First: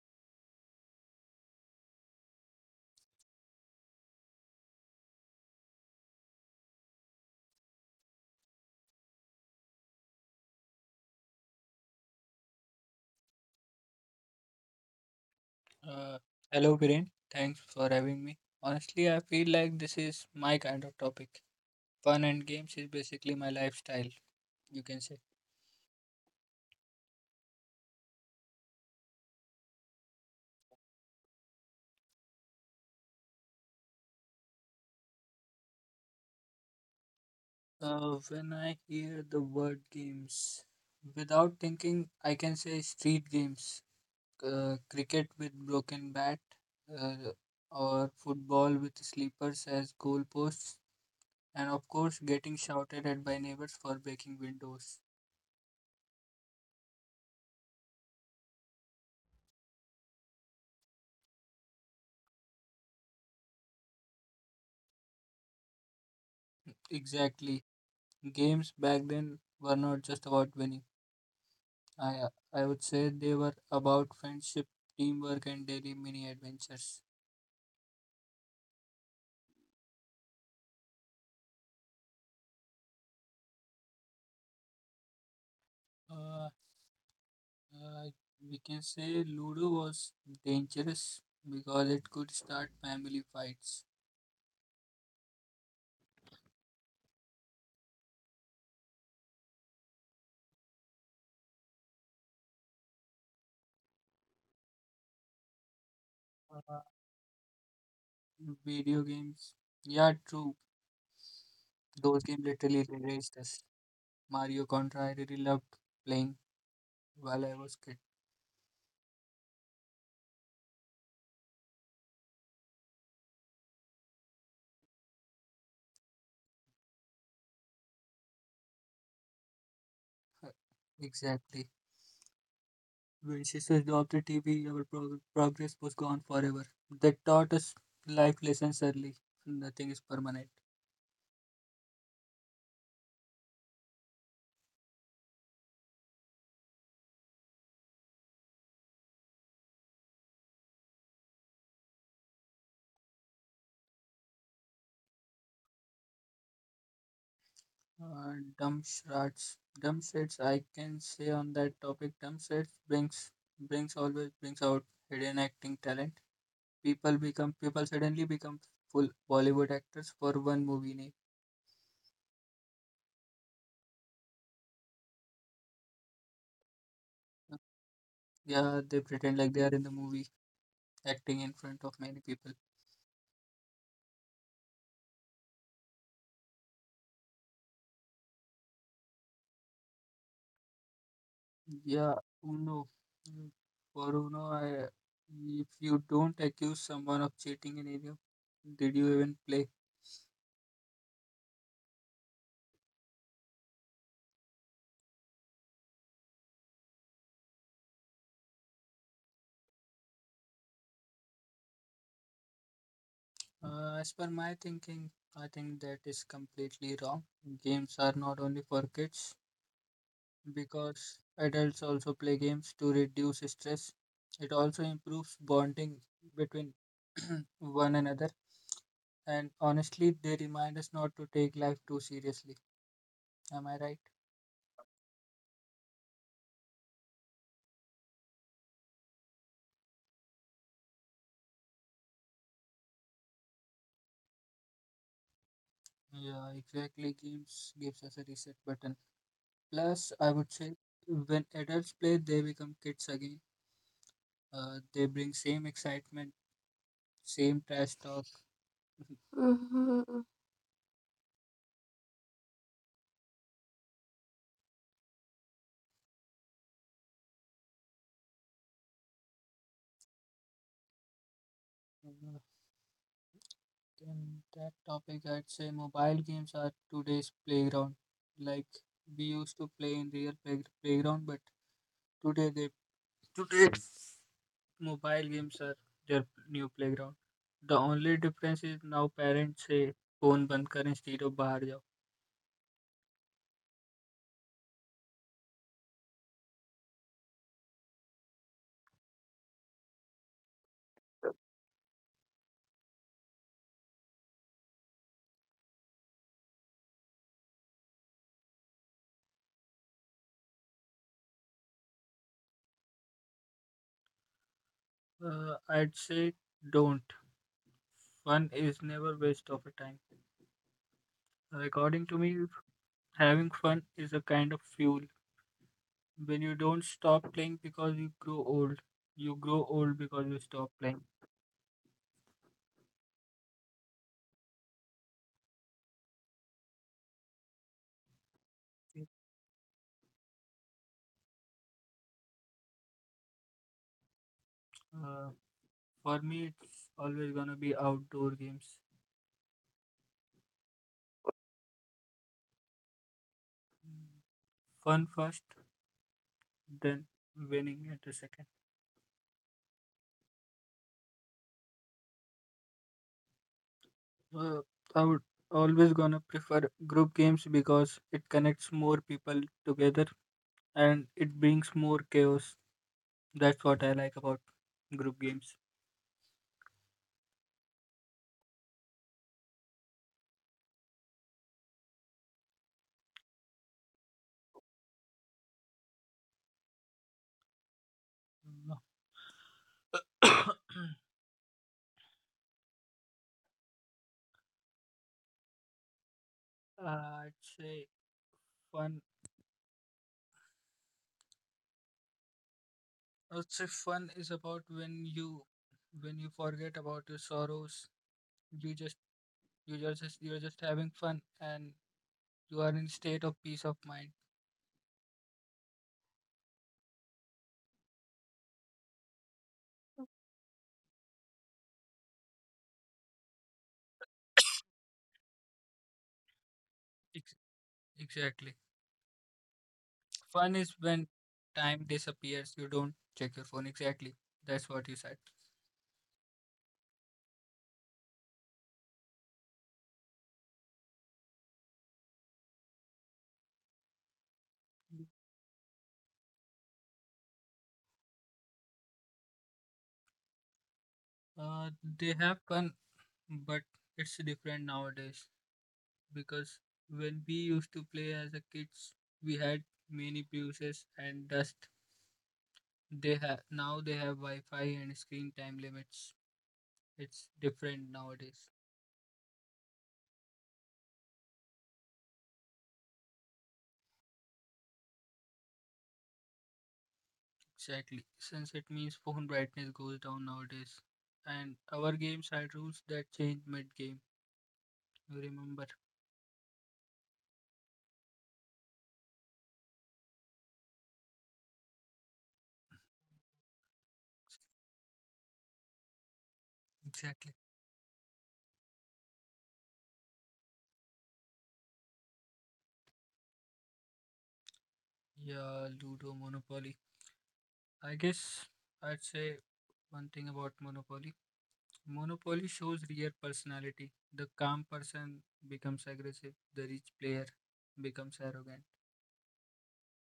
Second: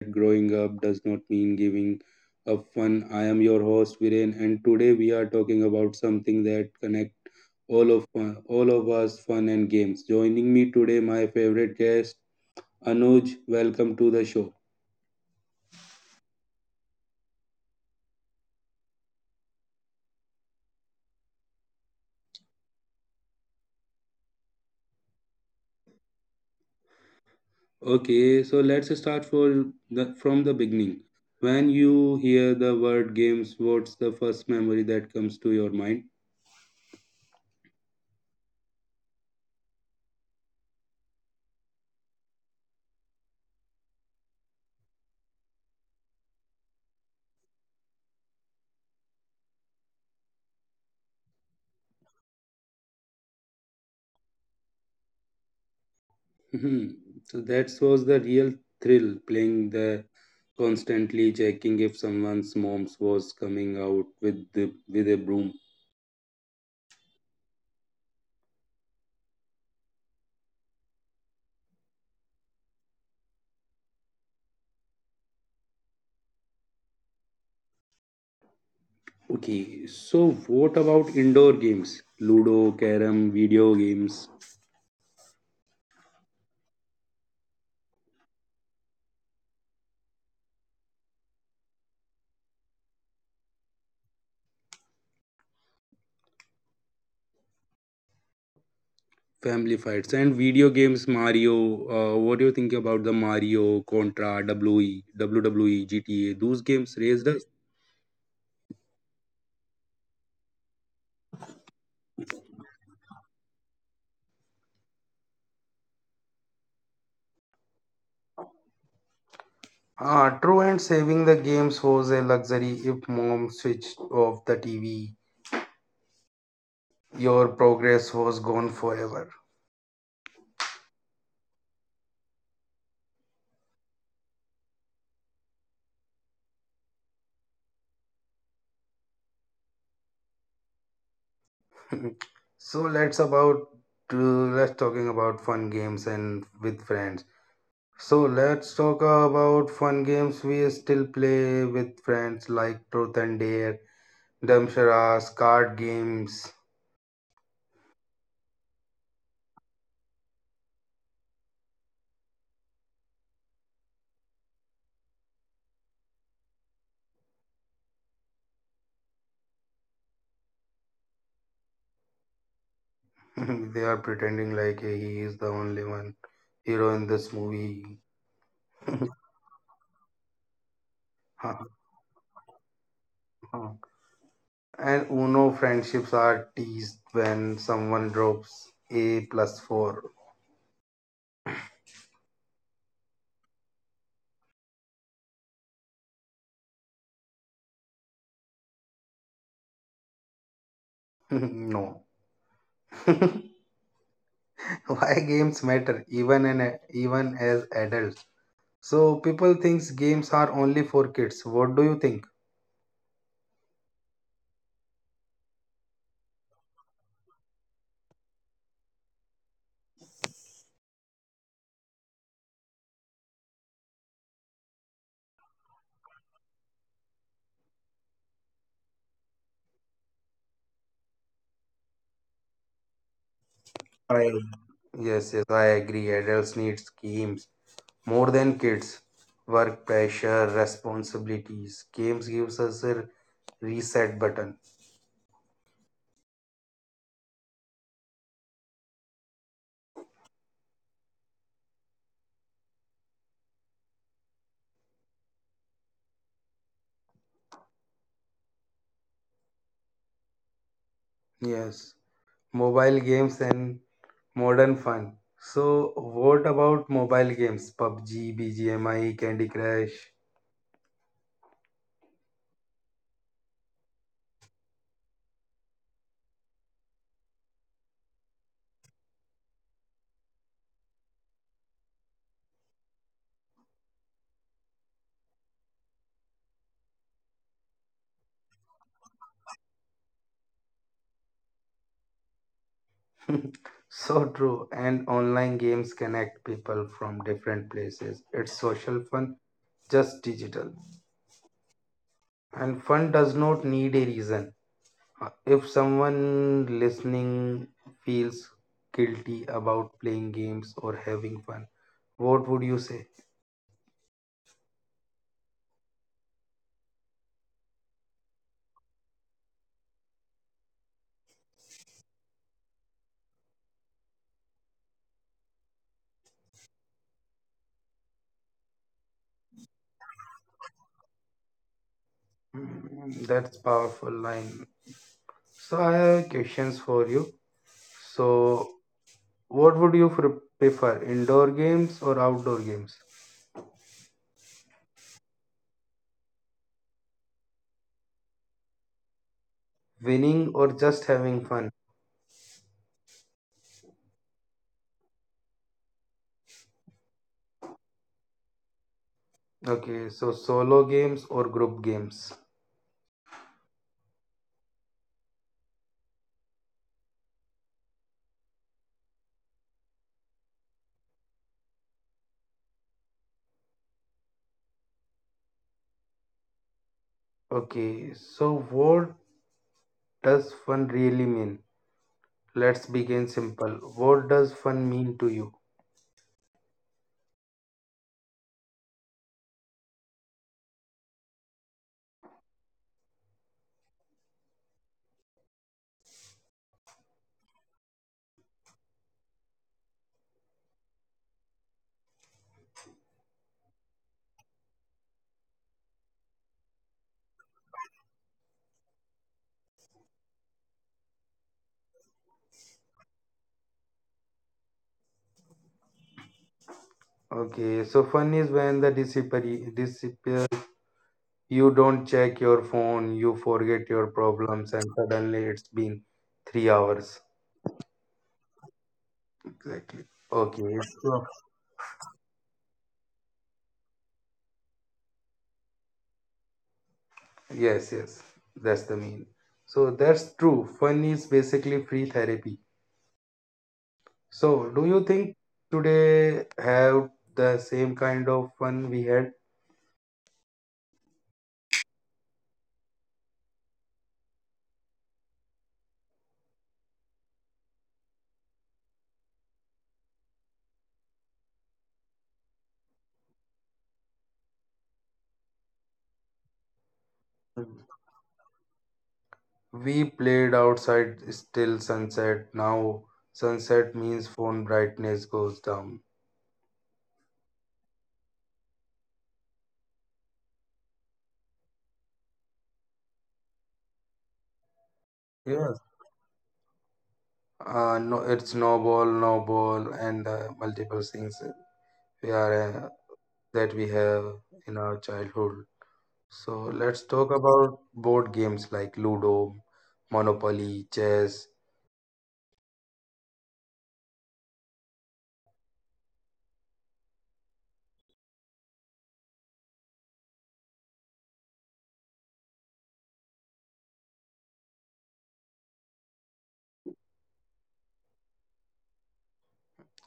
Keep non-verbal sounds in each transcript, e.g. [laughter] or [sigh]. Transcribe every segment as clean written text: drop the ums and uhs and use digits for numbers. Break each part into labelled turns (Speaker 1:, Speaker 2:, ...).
Speaker 1: That growing up does not mean giving up fun. I am your host Viren, and today we are talking about something that connect all of all of us: fun and games. Joining me today, my favorite guest Anuj. Welcome to the show.
Speaker 2: Uh, Hello, Viren. Thanks for having me. Honestly, I feel like this is my kind of topic. Fun and games is basically my lifestyle, you can say.
Speaker 1: Okay, so let's start for the, from the beginning. When you hear the word games, what's the first memory that comes to your mind?
Speaker 2: When I hear the word games, without thinking, I can say street games, cricket with broken bat, uh, or football with sleepers as goalposts, and of course, getting shouted at by neighbors for breaking windows.
Speaker 1: Mhm. So that was the real thrill, playing the constantly checking if someone's mom's was coming out with the with a broom.
Speaker 2: Exactly. Games back then were not just about winning. I I would say they were about friendship, teamwork, and daily mini adventures.
Speaker 1: Okay, so what about indoor games? Ludo, carom, video games,
Speaker 2: Uh, uh, we can say Ludo was dangerous because it could start family fights.
Speaker 1: family fights, and video games Mario. What do you think about the Mario, Contra, W E, WWE, GTA? Those
Speaker 2: Uh,
Speaker 1: games raised us.
Speaker 2: Video games, yeah, true. Those games literally raised us. Mario Contra, I really loved playing while I was kid.
Speaker 1: Ah, true, and saving the games was a luxury. If mom switched off the TV, your progress was gone forever.
Speaker 2: Uh, Exactly. When she switched off the TV, our progress was gone forever. That taught us life lessons early. Nothing is permanent.
Speaker 1: [laughs] so let's about let's talking about fun games and with friends. So let's talk about fun games we still play with friends like Truth and Dare, Damsharas, card games.
Speaker 2: Dumb Dumpstrats. I can say on that topic, dumb Dumpstrats brings brings always brings out hidden acting talent. People suddenly become full Bollywood actors for one movie name.
Speaker 1: [laughs] They are pretending like, hey, he is the only one hero in this movie.
Speaker 2: Yeah, they pretend like they are in the movie, acting in front of many people.
Speaker 1: [laughs] And Uno friendships are teased when someone drops a plus four.
Speaker 2: Yeah, Uno. Mm. For Uno, I if you don't accuse someone of cheating in any of, did you even play?
Speaker 1: [laughs] No. [laughs] [laughs] Why games matter even as adults? So people thinks games are only for kids. What do you think?
Speaker 2: As per my thinking, I think that is completely wrong. Games are not only for kids because adults also play games to reduce stress. It also improves bonding between [clears throat] one another. And honestly, they remind us not to take life too seriously. Am I right?
Speaker 1: I Yes, yes, I agree. Adults need games more than kids. Work pressure, responsibilities, games gives us a reset button.
Speaker 2: Yeah, exactly. Games gives us a reset button. Plus, I would say when adults play, they become kids again. They bring same excitement, same trash talk. Mhm.
Speaker 1: Yes, mobile games and modern fun. So what about mobile games, pubg, bgmi, Candy Crush?
Speaker 2: In that topic, I'd say mobile games are today's playground. Like we used to play in real playground, but today they today mobile games are their new playground. The only difference is now parents say phone बंद करें सीधे बाहर जाओ.
Speaker 1: [laughs] So true. And online games connect people from different places. It's social fun, just digital. And fun does not need a reason. If someone listening feels guilty about playing games or having fun, what would you say?
Speaker 2: I'd say don't. Fun is never waste of a time. According to me, having fun is a kind of fuel. When you don't stop playing because you grow old because you stop playing.
Speaker 1: Mm, that's powerful line. So I have questions for you. So what would you prefer, indoor games or outdoor games?
Speaker 2: Uh, for me, it's always gonna be outdoor games.
Speaker 1: Winning or just having fun?
Speaker 2: Fun first, then winning at the second.
Speaker 1: Okay, so solo games or group games?
Speaker 2: Uh, I would always gonna prefer group games because it connects more people together and it brings more chaos. That's what I like about group games.
Speaker 1: Okay, so what does fun really mean? Let's begin simple. What does fun mean to you?
Speaker 2: Uh, [coughs] I'd say fun I'd say fun is about when you forget about your sorrows. You just you're just having fun and you are in state of peace of mind.
Speaker 1: Okay, so fun is when the disappear. You don't check your phone, you forget your problems, and suddenly it's been 3 hours.
Speaker 2: Ex- exactly.
Speaker 1: Exactly.
Speaker 2: Fun is
Speaker 1: Okay,
Speaker 2: when
Speaker 1: so
Speaker 2: time disappears. You don't check your phone. Exactly. That's what you said.
Speaker 1: yes, yes, that's the mean. So that's true. Fun is basically free therapy. So, do you think today have the same kind of fun we had?
Speaker 2: Uh, they have fun, but it's different nowadays because when we used to play as a kids, we had many bruises and dust. They have now they have Wi-Fi and screen time limits. It's different nowadays.
Speaker 1: We played outside till sunset. Now, sunset means phone brightness goes down.
Speaker 2: Exactly. Sunset means phone brightness goes down nowadays. And our games had rules that change mid game. You remember?
Speaker 1: Yes. No, it's no ball, no ball, and multiple things we are that we have in our childhood. So let's talk
Speaker 2: Exactly.
Speaker 1: about board games like Ludo, Monopoly, chess,
Speaker 2: Yeah, Ludo, Monopoly. I guess I'd say one thing about Monopoly. Monopoly shows real personality. The calm person becomes aggressive, the rich player becomes arrogant.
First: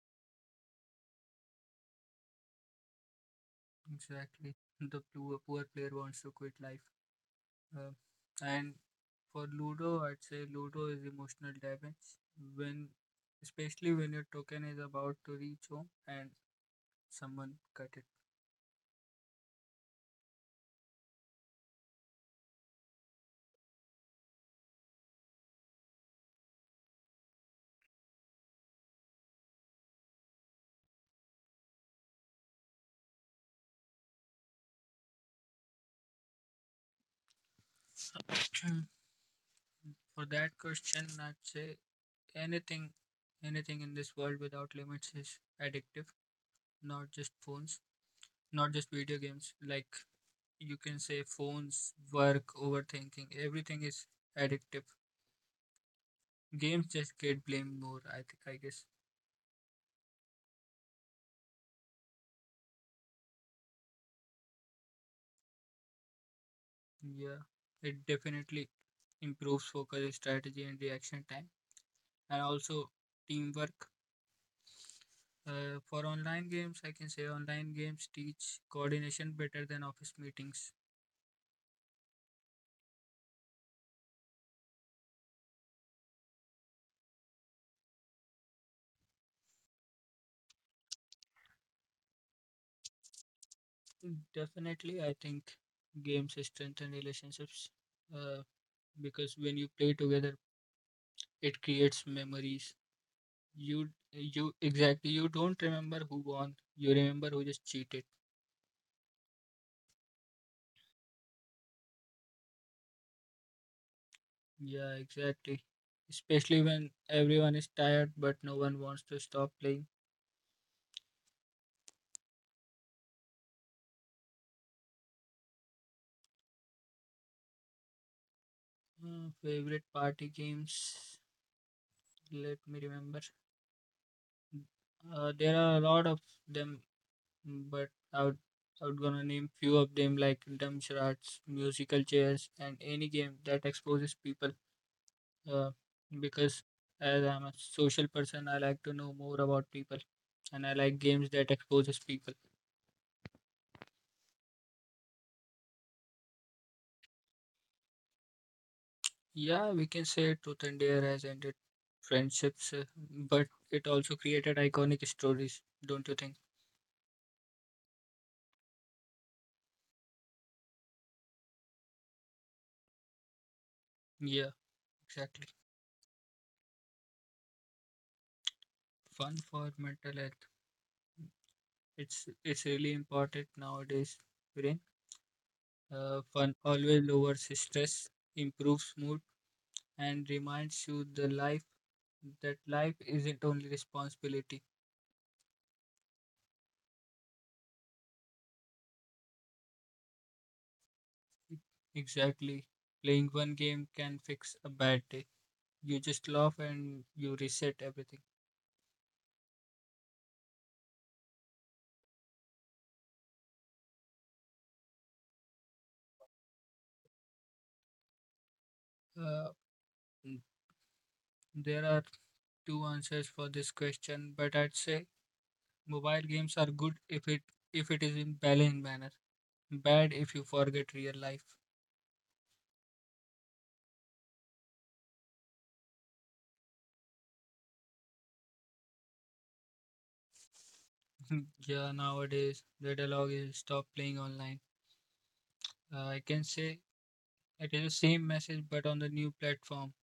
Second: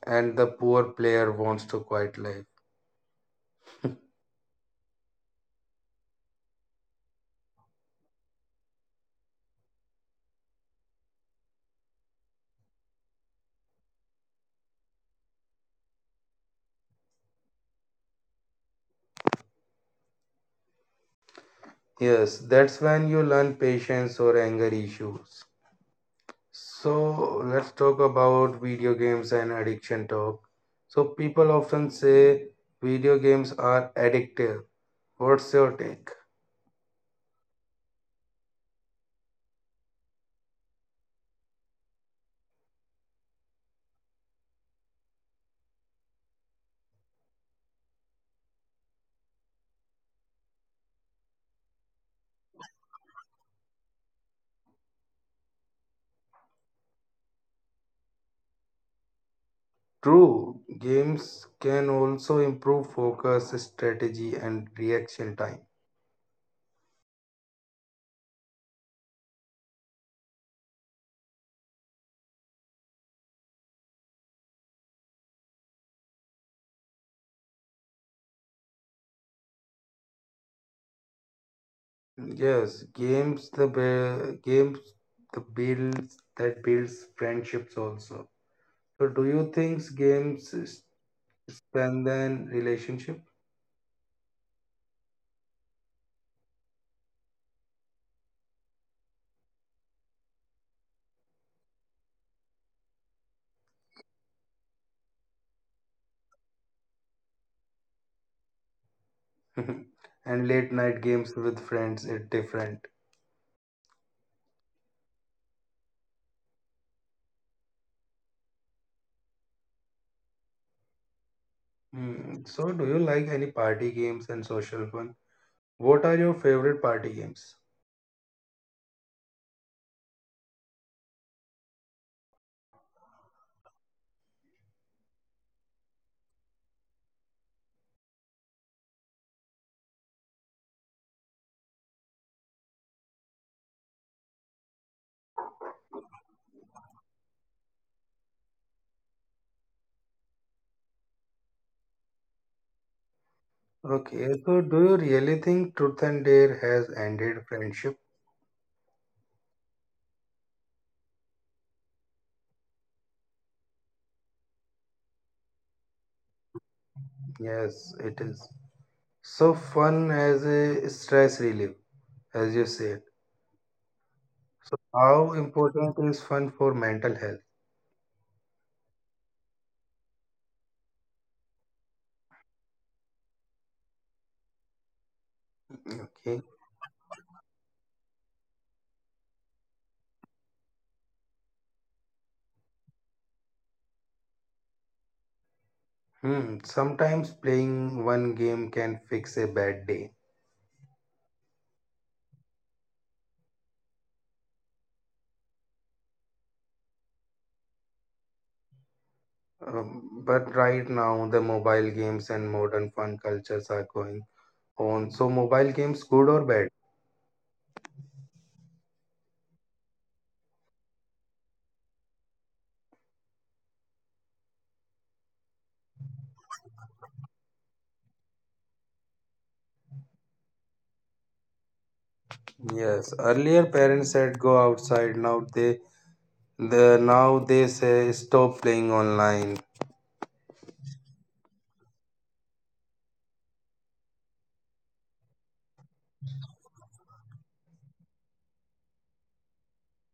Speaker 1: and the poor player wants to quiet life.
Speaker 2: Exactly. The poor, poor player wants to quit life. Uh, and For Ludo, I'd say Ludo is emotional damage when, especially when your token is about to reach home and someone cut it.
Speaker 1: Yes, that's when you learn patience or anger issues. So let's talk about video games and addiction talk. So people often say video games are addictive. What's your take?
Speaker 2: [clears throat] For that question, I'd say anything, anything in this world without limits is addictive. Not just phones, not just video games. Like you can say phones, work, overthinking, everything is addictive. Games just get blamed more, I think, I guess.
Speaker 1: True, games can also improve focus, strategy, and reaction time.
Speaker 2: Yeah, it definitely improves focus, strategy, and reaction time, and also teamwork. For online games, I can say online games teach coordination better than office meetings.
Speaker 1: Yes, games the be- games the builds that builds friendships also. So do you think games strengthen relationship?
Speaker 2: Definitely, I think games strengthen relationships, uh, because when you play together, it creates memories. You Exactly, you don't remember who won, you remember who just cheated.
Speaker 1: [laughs] And late night games with friends is different.
Speaker 2: Yeah, exactly. Especially when everyone is tired but no one wants to stop playing.
Speaker 1: Hmm, so do you like any party games and social fun? What are your favorite party games?
Speaker 2: Favorite party games? Let me remember. There are a lot of them, but I would gonna name few of them like dumb charades, musical chairs, and any game that exposes people. Uh, because as I'm a social person, I like to know more about people, and I like games that exposes people.
Speaker 1: Okay, so do you really think Truth and Dare has ended friendship?
Speaker 2: Yeah, we can say Truth and Dare has ended friendships, but it also created iconic stories, don't you think?
Speaker 1: Yes, it is. So, fun as a stress relief, as you said.
Speaker 2: Yeah,
Speaker 1: So, how
Speaker 2: exactly.
Speaker 1: important is fun for mental health?
Speaker 2: Fun for mental health. It's really important nowadays, Viren.
Speaker 1: Okay.
Speaker 2: Fun always lowers stress, improves mood, and reminds you the life that life isn't only responsibility.
Speaker 1: Hmm. Sometimes playing one game can fix a bad day.
Speaker 2: Exactly. Playing one game can fix a bad day. You just laugh and you reset everything.
Speaker 1: But right now, the mobile games and modern fun cultures are going on. So, mobile games, good or bad?
Speaker 2: Uh, There are two answers for this question, but I'd say mobile games are good if it is in balanced manner. Bad if you forget real life.
Speaker 1: Yes. Earlier, parents said go outside. Now they say stop playing online.
Speaker 2: [laughs] Yeah, nowadays the dialogue is stop playing online. I can say it is the same message but on the new platform.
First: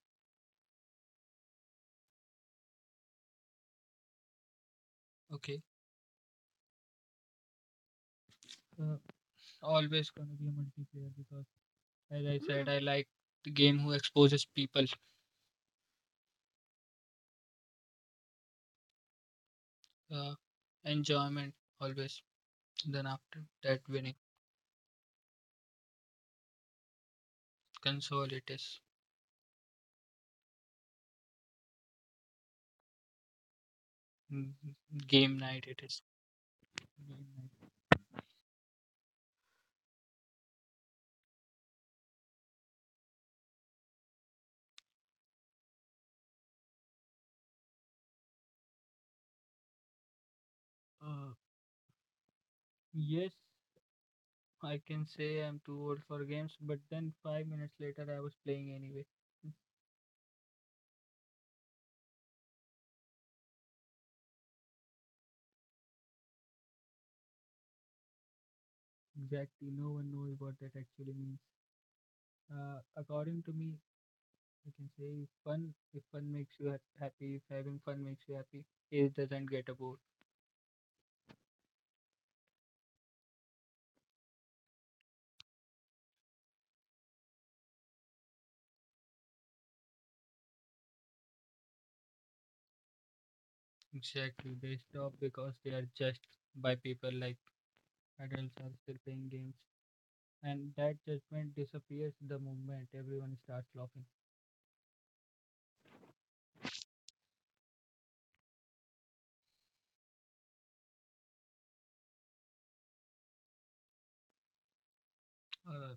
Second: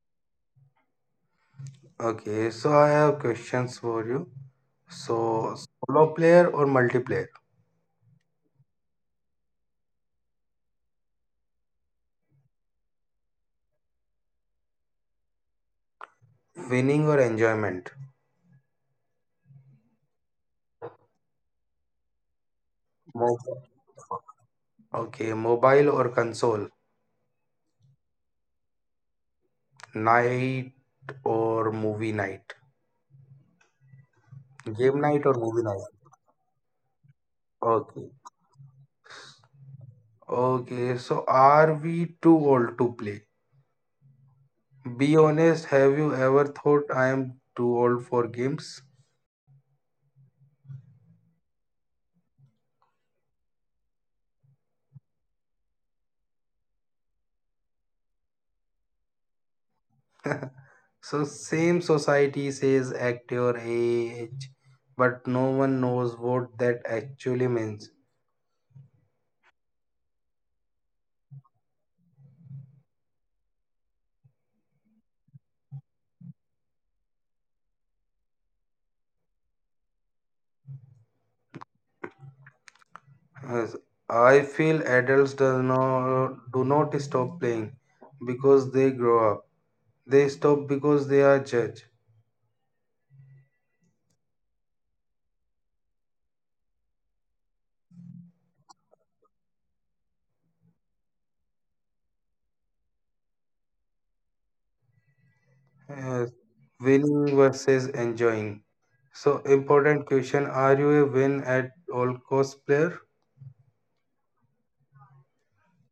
Speaker 1: Okay. So I have questions for you. So,
Speaker 2: Okay,
Speaker 1: solo player or multiplayer?
Speaker 2: uh, always gonna be a multiplayer because, as I said, I like the game who exposes people.
Speaker 1: Winning or enjoyment?
Speaker 2: Uh, Enjoyment always. Then after
Speaker 1: Mobile.
Speaker 2: that, winning.
Speaker 1: Okay, mobile or console?
Speaker 2: Console it is.
Speaker 1: Night or movie night?
Speaker 2: Mm.
Speaker 1: Game night or
Speaker 2: Game
Speaker 1: movie
Speaker 2: night, it
Speaker 1: night?
Speaker 2: is. Game night.
Speaker 1: Okay. Okay, so are we too old to play? Be honest, have you ever thought I am too old for games?
Speaker 2: Uh, yes, I can say I'm too old for games, but then 5 minutes later I was playing anyway.
Speaker 1: So, same society says act your age, but no one knows what that actually means.
Speaker 2: Exactly, no one knows what that actually means. According to me, I can say if fun makes you ha happy, if having fun makes you happy, it doesn't get a bored.
Speaker 1: Yes, I feel adults do not stop playing because they grow up. They stop because they are judged.
Speaker 2: Exactly, they stop because they are judged by people like adults are still playing games, and that judgment disappears the moment everyone starts laughing.
Speaker 1: Uh, Winning versus enjoying. So important question. Are you a win at all cost player?
Speaker 2: Uh,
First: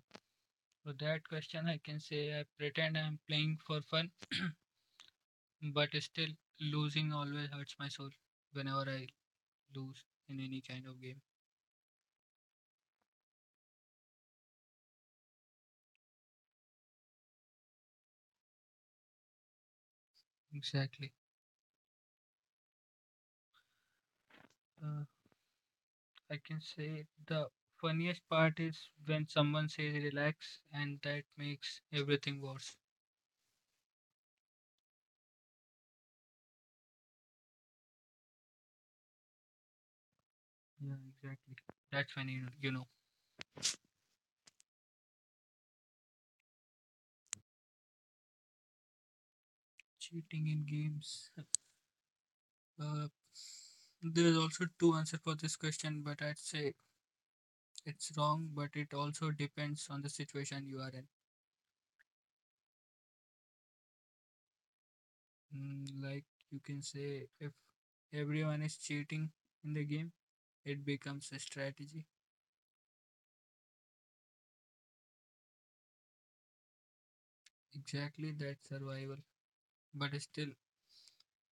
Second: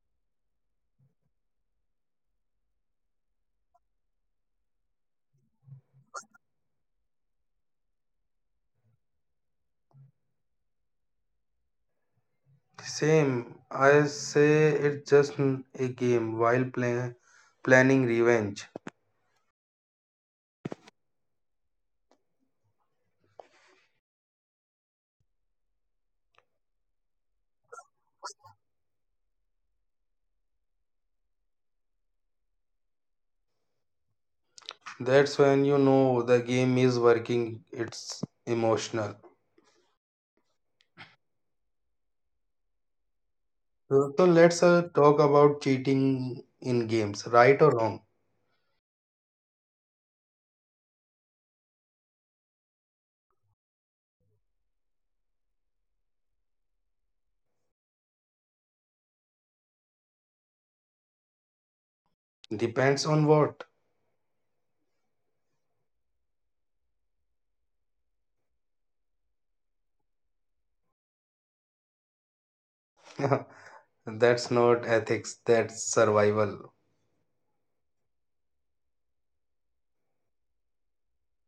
Speaker 2: For that question, I can say I pretend I'm playing for fun, [clears throat] but still losing always hurts my soul whenever I lose in any kind of game.
Speaker 1: Same. I say it's just a game while play, planning revenge.
Speaker 2: Exactly. Uh, I can say the funniest part is when someone says relax, and that makes everything worse.
Speaker 1: That's when you know the game is working. It's emotional.
Speaker 2: Yeah, exactly. That's when you know
Speaker 1: So let's talk about cheating in games. Right or wrong?
Speaker 2: cheating in games. Uh, there's also two answers for this question, but I'd say it's wrong. But it also depends on the situation you are in.
Speaker 1: Depends on what. [laughs]
Speaker 2: Mm, like you can say if everyone is cheating in the game, it becomes a strategy.
Speaker 1: That's not ethics. That's survival.
Speaker 2: Exactly, that survival. But still,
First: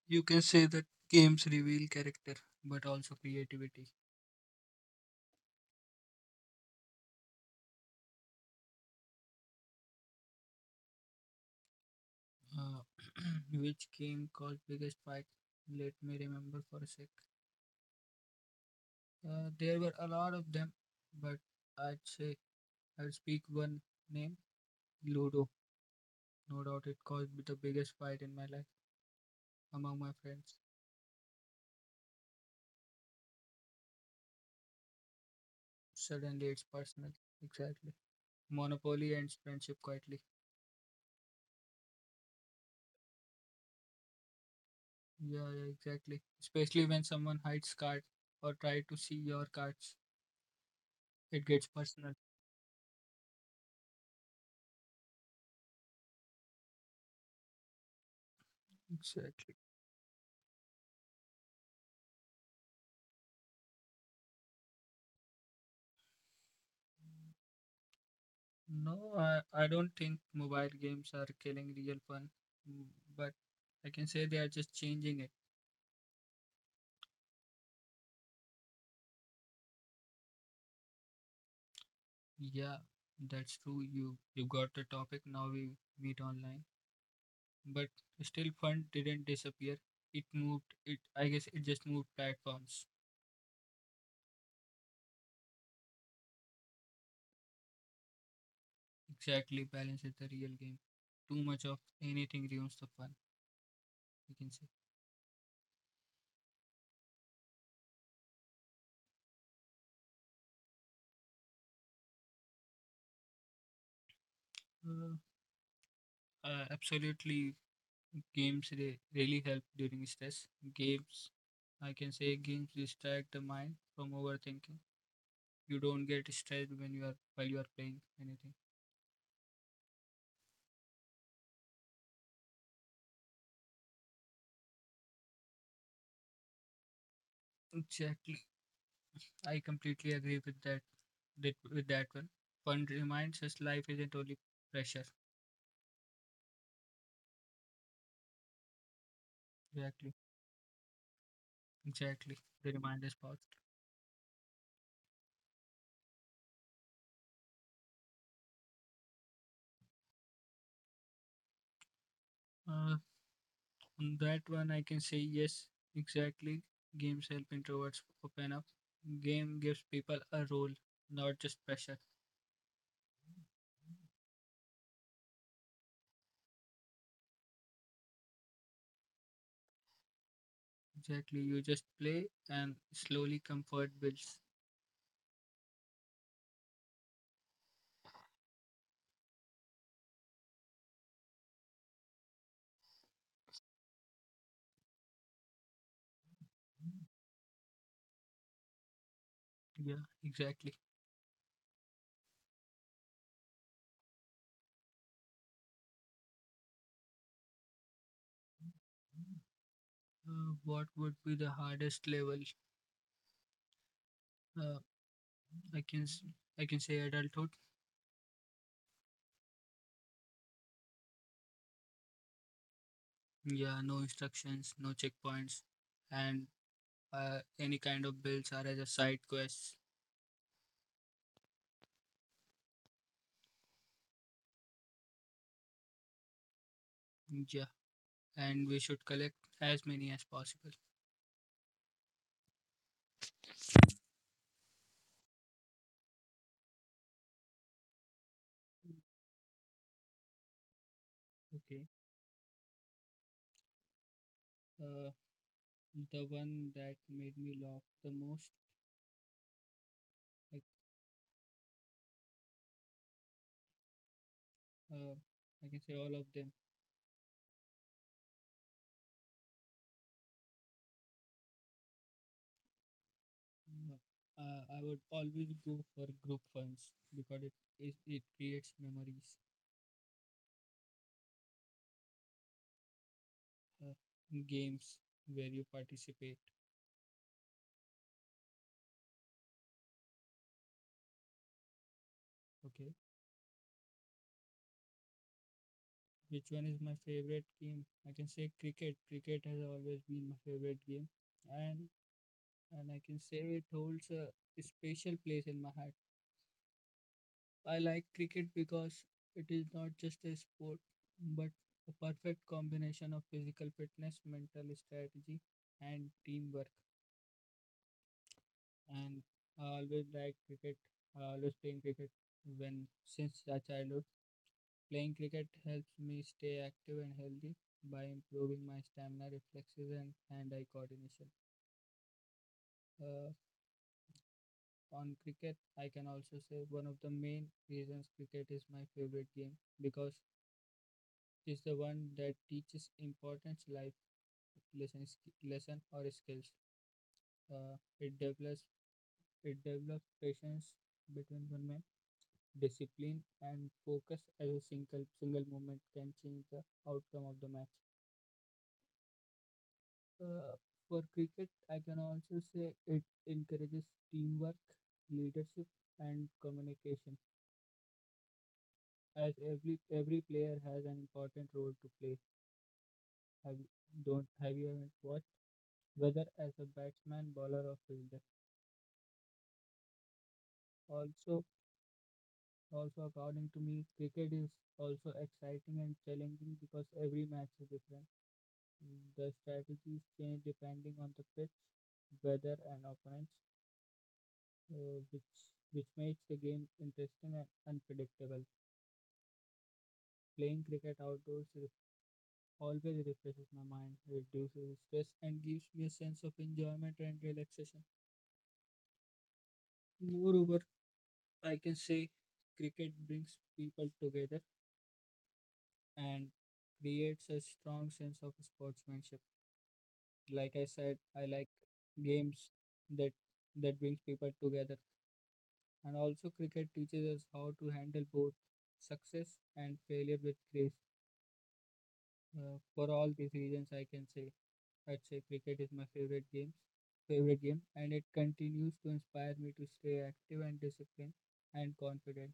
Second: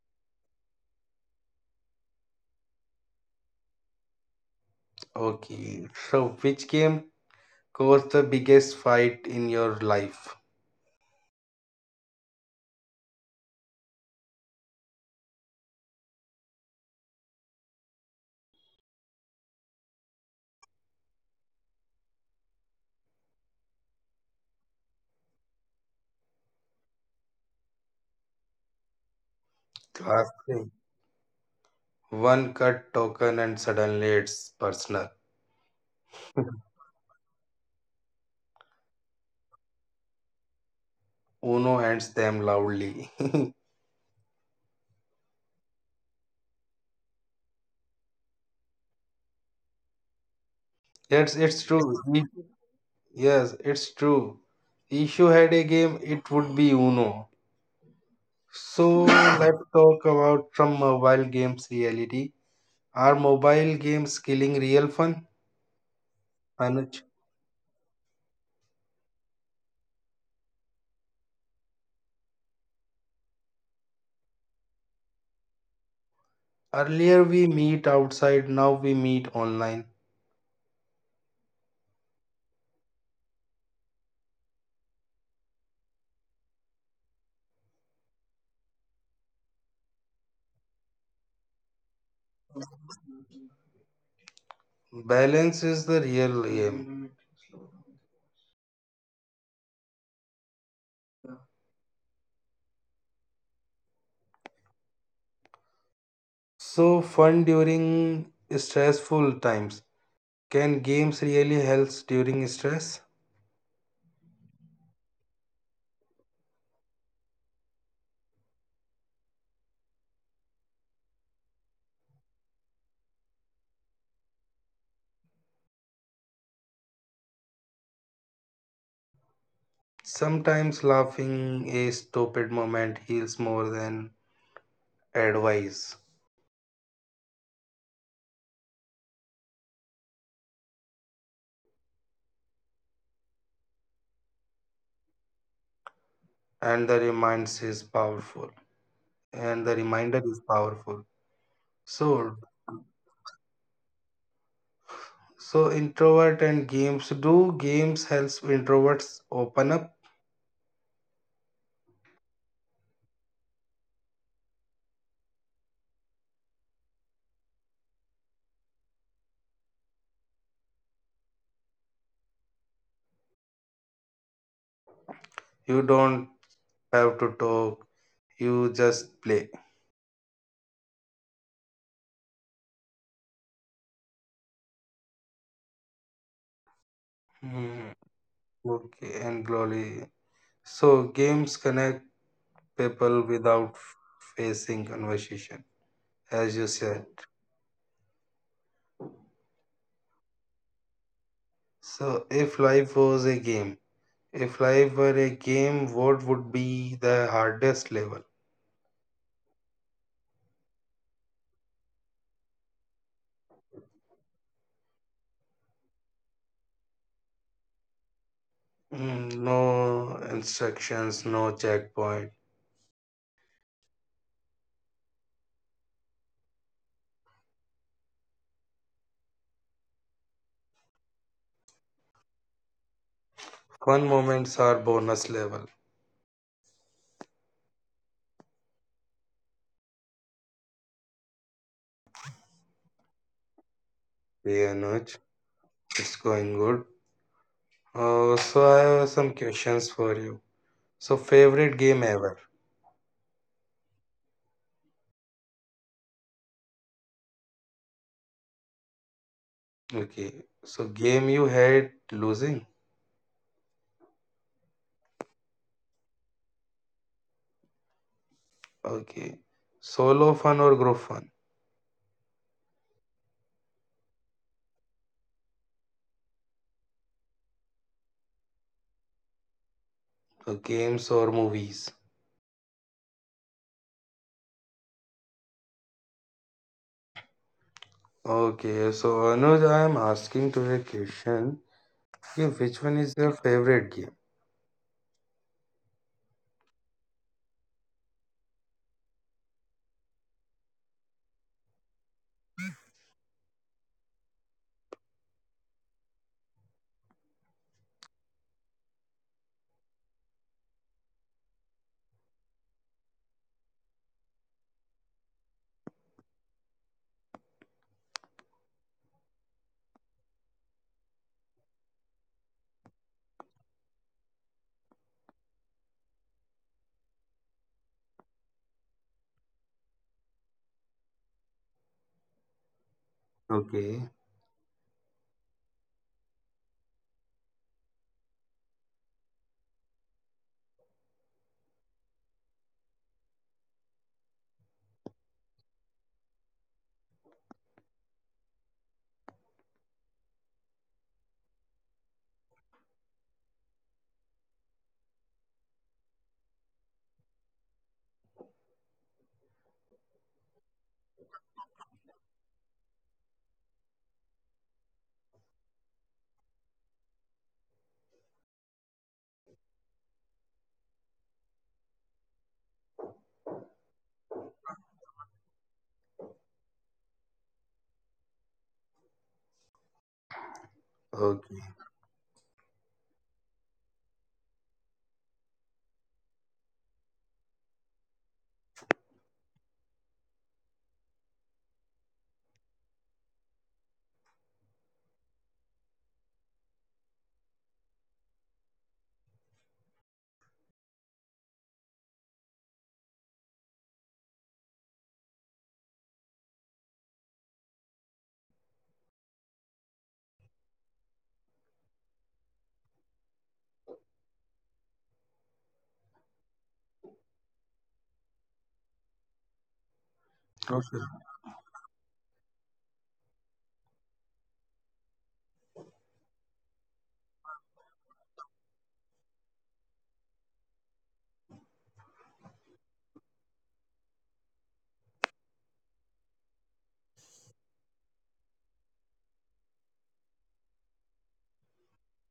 Speaker 2: you can say that games reveal character but also creativity.
Speaker 1: Okay. So which game cause the biggest fight in your life?
Speaker 2: uh, [clears throat] which game caused biggest fight? Let me remember for a sec. There were a lot of them, but i'd say I'd speak one name. Ludo, no doubt, it caused the biggest fight in my life among my
Speaker 1: Class
Speaker 2: friends.
Speaker 1: thing. One cut token and suddenly it's personal.
Speaker 2: Suddenly it's
Speaker 1: [laughs]
Speaker 2: personal. Exactly. Monopoly ends friendship quietly.
Speaker 1: Uno hands them loudly. [laughs]
Speaker 2: Yeah, yeah, exactly. Especially when someone hides cards or try to see your cards,
Speaker 1: Yes,
Speaker 2: it
Speaker 1: it's
Speaker 2: gets
Speaker 1: true.
Speaker 2: personal.
Speaker 1: If- Yes, it's true. If you had a game, it would be Uno. So [laughs]
Speaker 2: Exactly.
Speaker 1: let's talk about some mobile games reality. Are mobile games killing real fun, Anuj?
Speaker 2: No, I don't think mobile games are killing real fun, mm, but I can say they are just changing it.
Speaker 1: Earlier we meet outside, now we meet online.
Speaker 2: Yeah, that's true. You got the topic. Now we meet online, but still, fun didn't disappear. It moved. It I guess it just moved platforms.
Speaker 1: Balance is the real game.
Speaker 2: Exactly, balance is the real game. Too much of anything ruins the fun, we can say.
Speaker 1: So, fun during stressful times. Can games really help during stress?
Speaker 2: Uh, Absolutely, games really help during stress. Games, I can say, games distract the mind from overthinking. You don't get stressed when you are while you are playing anything.
Speaker 1: Sometimes laughing a stupid moment heals more than advice,
Speaker 2: Exactly, I completely agree with that. That with that one. Fun reminds us life isn't only pressure.
Speaker 1: and the reminds is powerful. And the
Speaker 2: Exactly,
Speaker 1: reminder is powerful. So,
Speaker 2: exactly. The reminder spot.
Speaker 1: so introvert and games. Do games help introverts open up?
Speaker 2: On that one, I can say yes, exactly. Games help introverts open up. Game gives people a role, not just pressure.
Speaker 1: You don't have to talk. You just play.
Speaker 2: Exactly. You just play and slowly comfort builds.
Speaker 1: Hmm, okay, and glory. So games connect people without facing conversation, as you said.
Speaker 2: Yeah, exactly.
Speaker 1: So, if life was a game, if life were a game, what would be the hardest level?
Speaker 2: What would be the hardest level? Uh, I can s- I can say adulthood.
Speaker 1: Mm, no instructions, no checkpoint.
Speaker 2: Yeah, no instructions, no checkpoints, and any kind of builds are as a side quest.
Speaker 1: Fun moments are bonus level.
Speaker 2: Yeah, and we should collect as many as possible.
Speaker 1: Yeah, Anuj, it's going good. So, I have some questions for you. So, favorite
Speaker 2: Okay.
Speaker 1: game ever?
Speaker 2: Uh, The one that made me laugh the most,
Speaker 1: Okay.
Speaker 2: like
Speaker 1: So, game you hate losing?
Speaker 2: uh, I can say all of them.
Speaker 1: Okay. Solo fun or group fun?
Speaker 2: Uh, I would always go for group funs because it creates memories,
Speaker 1: Games or movies?
Speaker 2: uh, games where you participate.
Speaker 1: Okay, so Anuj, I am asking to a question. Okay, which
Speaker 2: Okay,
Speaker 1: one is your favorite game?
Speaker 2: which one is my favorite game? I can say cricket. Cricket has always been my favorite game, and and I can say it holds a special place in my heart. I like cricket because it is not just a sport but a perfect combination of physical fitness, mental strategy, and teamwork. And I always like cricket. I always playing cricket when since a childhood. Playing cricket helps me stay active and healthy by improving my stamina, reflexes, and hand-eye coordination. Uh,
Speaker 1: Okay,
Speaker 2: on cricket, I can also say one of the main reasons cricket is my favorite game because is the one that teaches important life lessons, lesson or skills. Uh, it develops it develops patience between women, discipline and focus as a single moment can change the outcome of the match. Uh, for cricket, I can also say it encourages teamwork, leadership, and communication. As every player has an important role to play. Don't have you ever watched whether as a batsman, bowler, or fielder? Also,
Speaker 1: okay,
Speaker 2: according to me, cricket is also exciting and challenging because every match is different. Mm. The strategies change depending on the pitch, weather, and opponents, uh, which which makes the game interesting and unpredictable. Playing cricket outdoors always refreshes my mind, reduces stress, and gives me a sense of enjoyment and relaxation. Moreover, I can say cricket brings people together and creates a strong sense of sportsmanship. Like I said,
Speaker 1: okay.
Speaker 2: I like games that that brings people together. And also cricket teaches us how to handle both success and failure with grace. For all these reasons, I'd say cricket is my favorite game, and it continues to inspire me to stay active and disciplined and confident.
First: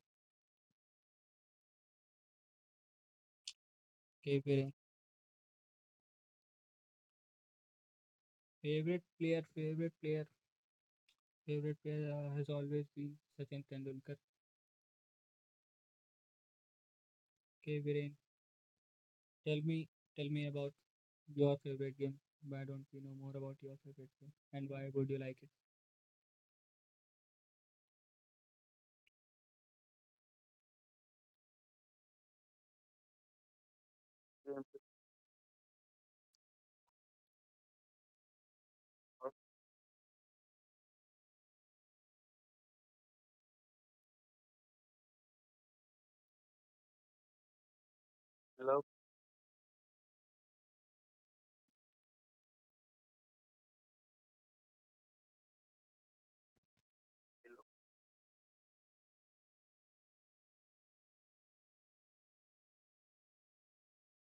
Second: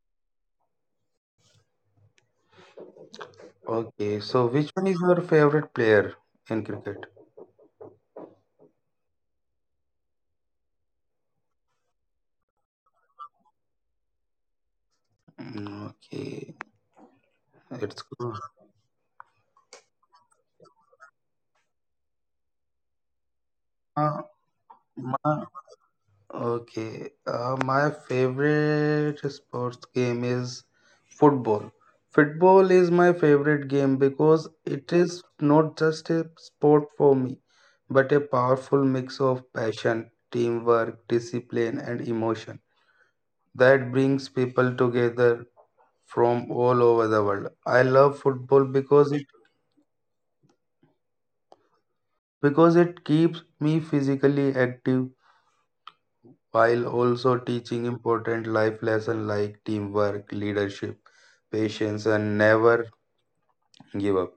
Speaker 1: Okay,
Speaker 2: Okay,
Speaker 1: so which
Speaker 2: Viren.
Speaker 1: one is your favorite player in cricket?
Speaker 2: Favorite player, favorite player, Favorite player has always been Sachin Tendulkar.
Speaker 1: Mm, okay,
Speaker 2: Okay,
Speaker 1: it's
Speaker 2: Viren.
Speaker 1: good.
Speaker 2: Tell me, Tell me about your favorite game. Why don't we know more about your favorite
Speaker 1: Uh,
Speaker 2: game and why would you like
Speaker 1: my,
Speaker 2: it?
Speaker 1: Okay, my favorite sports game is football. Football is my favorite game because it is not just a sport for me, but a powerful mix of passion, teamwork, discipline, and emotion that brings people together from all over the world. I love football
Speaker 2: मतलब
Speaker 1: because it keeps me physically active while also teaching important life lessons like teamwork, leadership, patience, and never give up.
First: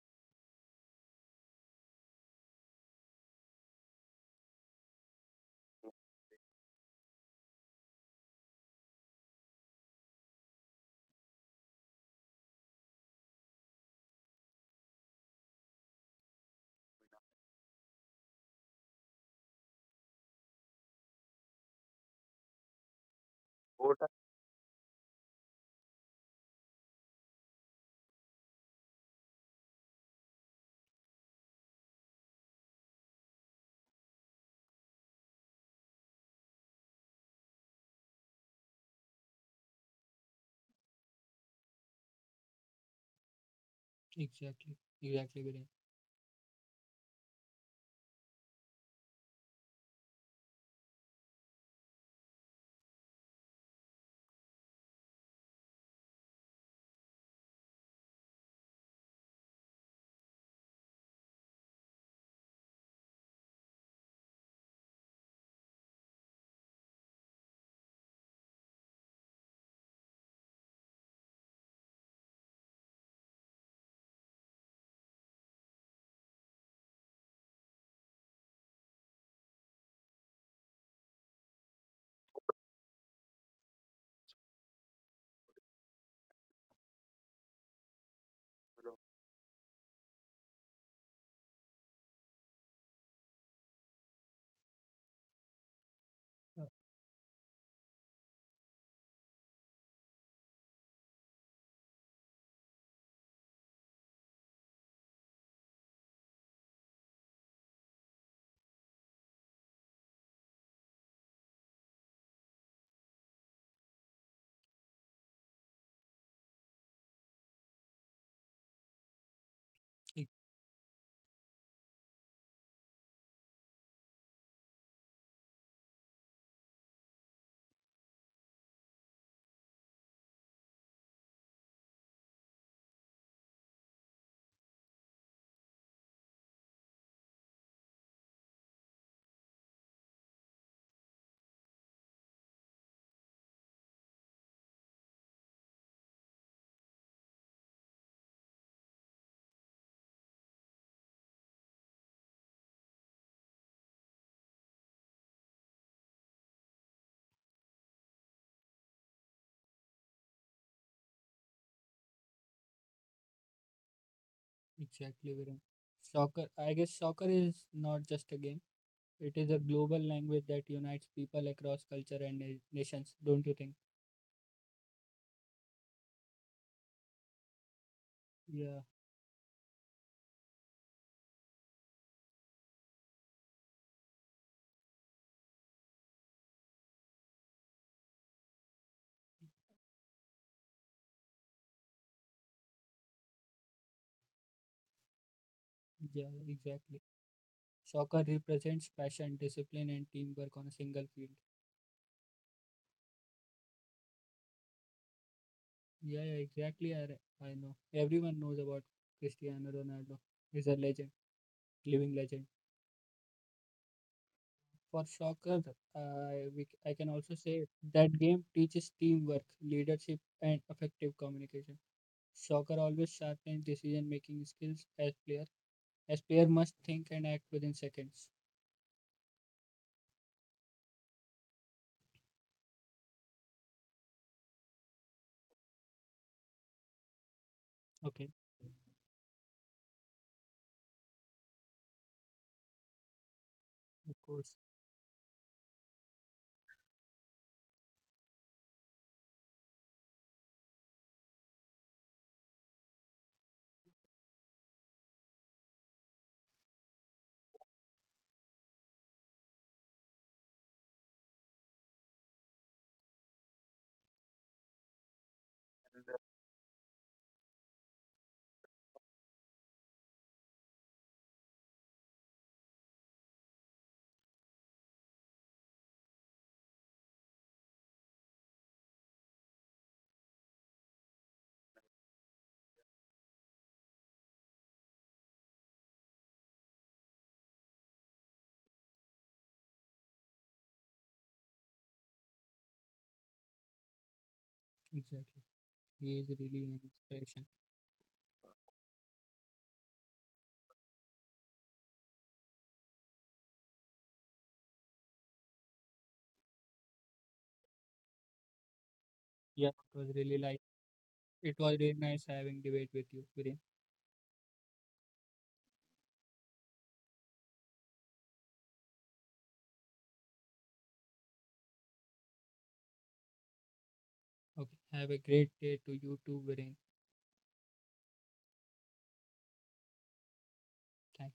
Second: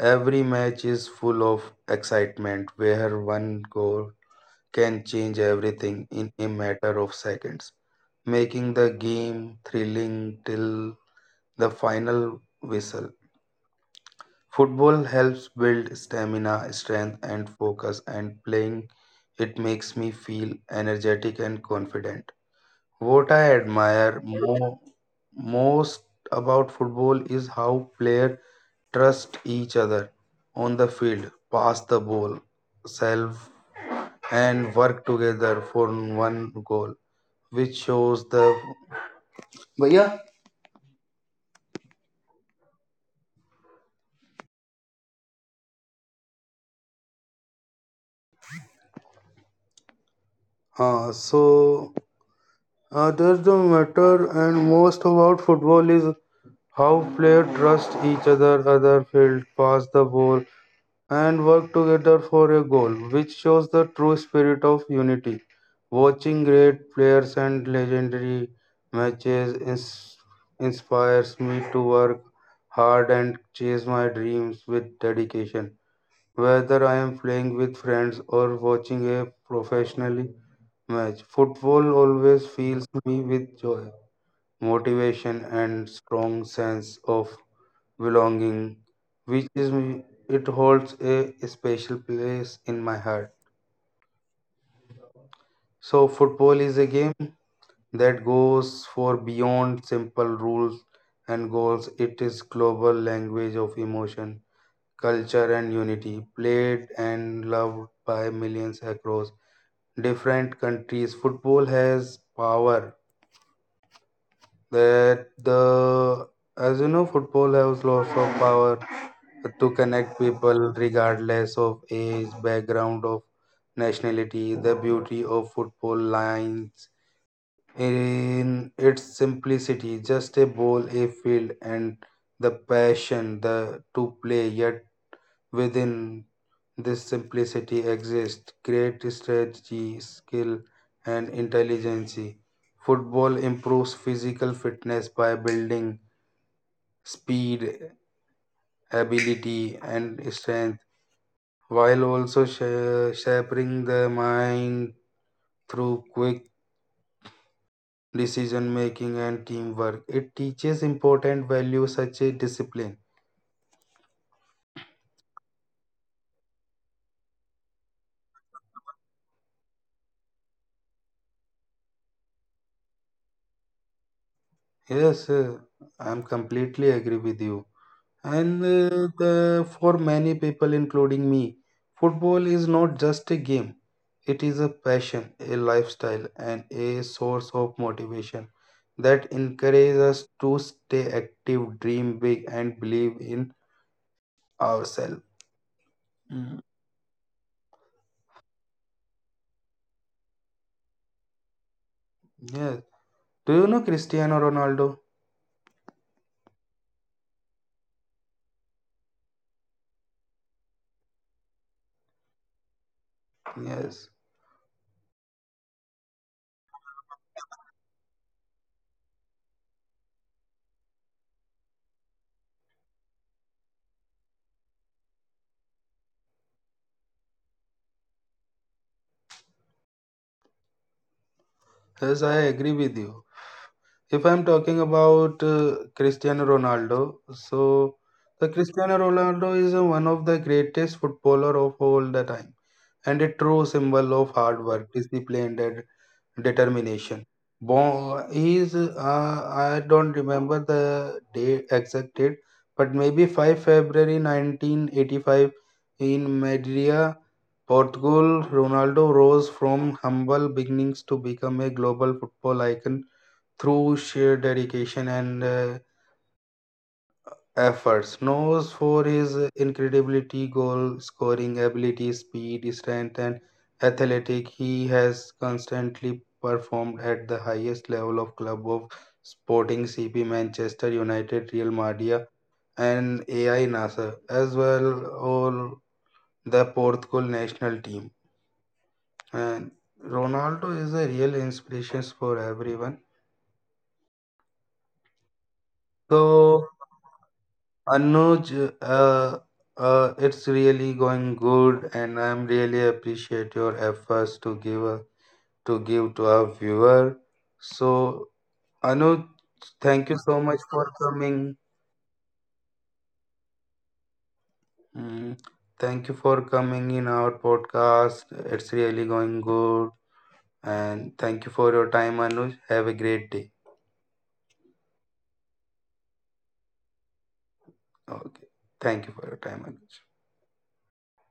Speaker 1: Every match is full of excitement where one goal can change everything in a matter of seconds, making the game thrilling till the final whistle. Football helps build stamina, strength, and focus, and playing it makes me feel energetic and confident. What I
Speaker 2: boat.
Speaker 1: admire most about football is how players trust each other on the field, pass the ball, self, and work together for one goal, which shows the. भैया
Speaker 2: Exactly, exactly, Viren.
Speaker 1: हाँ, so that's the matter and most about football is how players trust each other other field pass the ball and work together for a goal, which shows the true spirit of unity. Watching great players and legendary matches inspires me to work hard and chase my dreams with dedication. Whether I am playing with friends or watching a professionally match, football always fills me with joy, motivation, and strong sense of belonging,
Speaker 2: बोलो।
Speaker 1: which is it holds a special place in my heart. So football
Speaker 2: Uh,
Speaker 1: is a game that goes for beyond simple rules and goals. It is global language of emotion, culture, and unity, played and loved by millions across different countries. Football has power that the as you know, football has lots of power to connect
Speaker 2: e-
Speaker 1: people regardless of age, background of nationality. The beauty of football lines in its simplicity: just a ball, a field, and the passion the to play. Yet within this simplicity exists great strategy, skill, and intelligence. Football improves physical fitness by building speed, ability, and strength, while also shaping the mind through quick decision making and teamwork. It teaches important values such as discipline.
Speaker 2: exactly, Viren. Soccer, I guess soccer is not just a game. It is a global language that unites people across culture and nations, don't you think?
Speaker 1: Yes, I'm completely agree with you. And
Speaker 2: Yeah,
Speaker 1: for many people, including me, football is not just a game. It is a passion, a lifestyle, and a source of motivation that encourages us to stay active, dream big, and believe in ourselves.
Speaker 2: yeah,
Speaker 1: Mm,
Speaker 2: exactly. Soccer represents passion, discipline, and teamwork on a single field.
Speaker 1: yes. Do you know Cristiano Ronaldo?
Speaker 2: Yeah, yeah, exactly. I know. Everyone knows about Cristiano Ronaldo. He's a legend, living legend.
Speaker 1: Yes.
Speaker 2: For soccer, I can also say that game teaches teamwork, leadership, and effective communication. Soccer always sharpens decision-making skills as player must think and act within seconds.
Speaker 1: Yes, I agree with you. If I'm talking about Cristiano Ronaldo, so
Speaker 2: Okay,
Speaker 1: the Cristiano Ronaldo is one of the greatest footballer of all the time and a true
Speaker 2: of
Speaker 1: symbol of
Speaker 2: course,
Speaker 1: hard work, discipline, and determination. Bon, he is, I don't remember the date exact date, but maybe 5 February 1985 in Madeira, Portugal. Ronaldo rose from humble beginnings to become a global football icon through sheer dedication and efforts. Knows for his incredibility goal scoring ability, speed, strength, and athletic, he has constantly performed at the highest level of club of Sporting CP, Manchester United, Real Madrid, and AI Nasser, as well all the Portugal national team. And Ronaldo is a real inspiration for everyone.
Speaker 2: exactly. He is really
Speaker 1: So.
Speaker 2: an inspiration.
Speaker 1: Anuj, uh, it's really going good, and I'm really appreciate your efforts to give a, to give to our viewer. So, Anuj,
Speaker 2: Yeah,
Speaker 1: thank you so much for
Speaker 2: it
Speaker 1: coming.
Speaker 2: was really nice having debate with you, Viren.
Speaker 1: Mm, thank you for coming in our podcast. It's really going good, and thank you for your time, Anuj. Have a great day.
Speaker 2: Okay, have a great day to you too, Viren.
Speaker 1: Okay, thank you for your time,
Speaker 2: Thank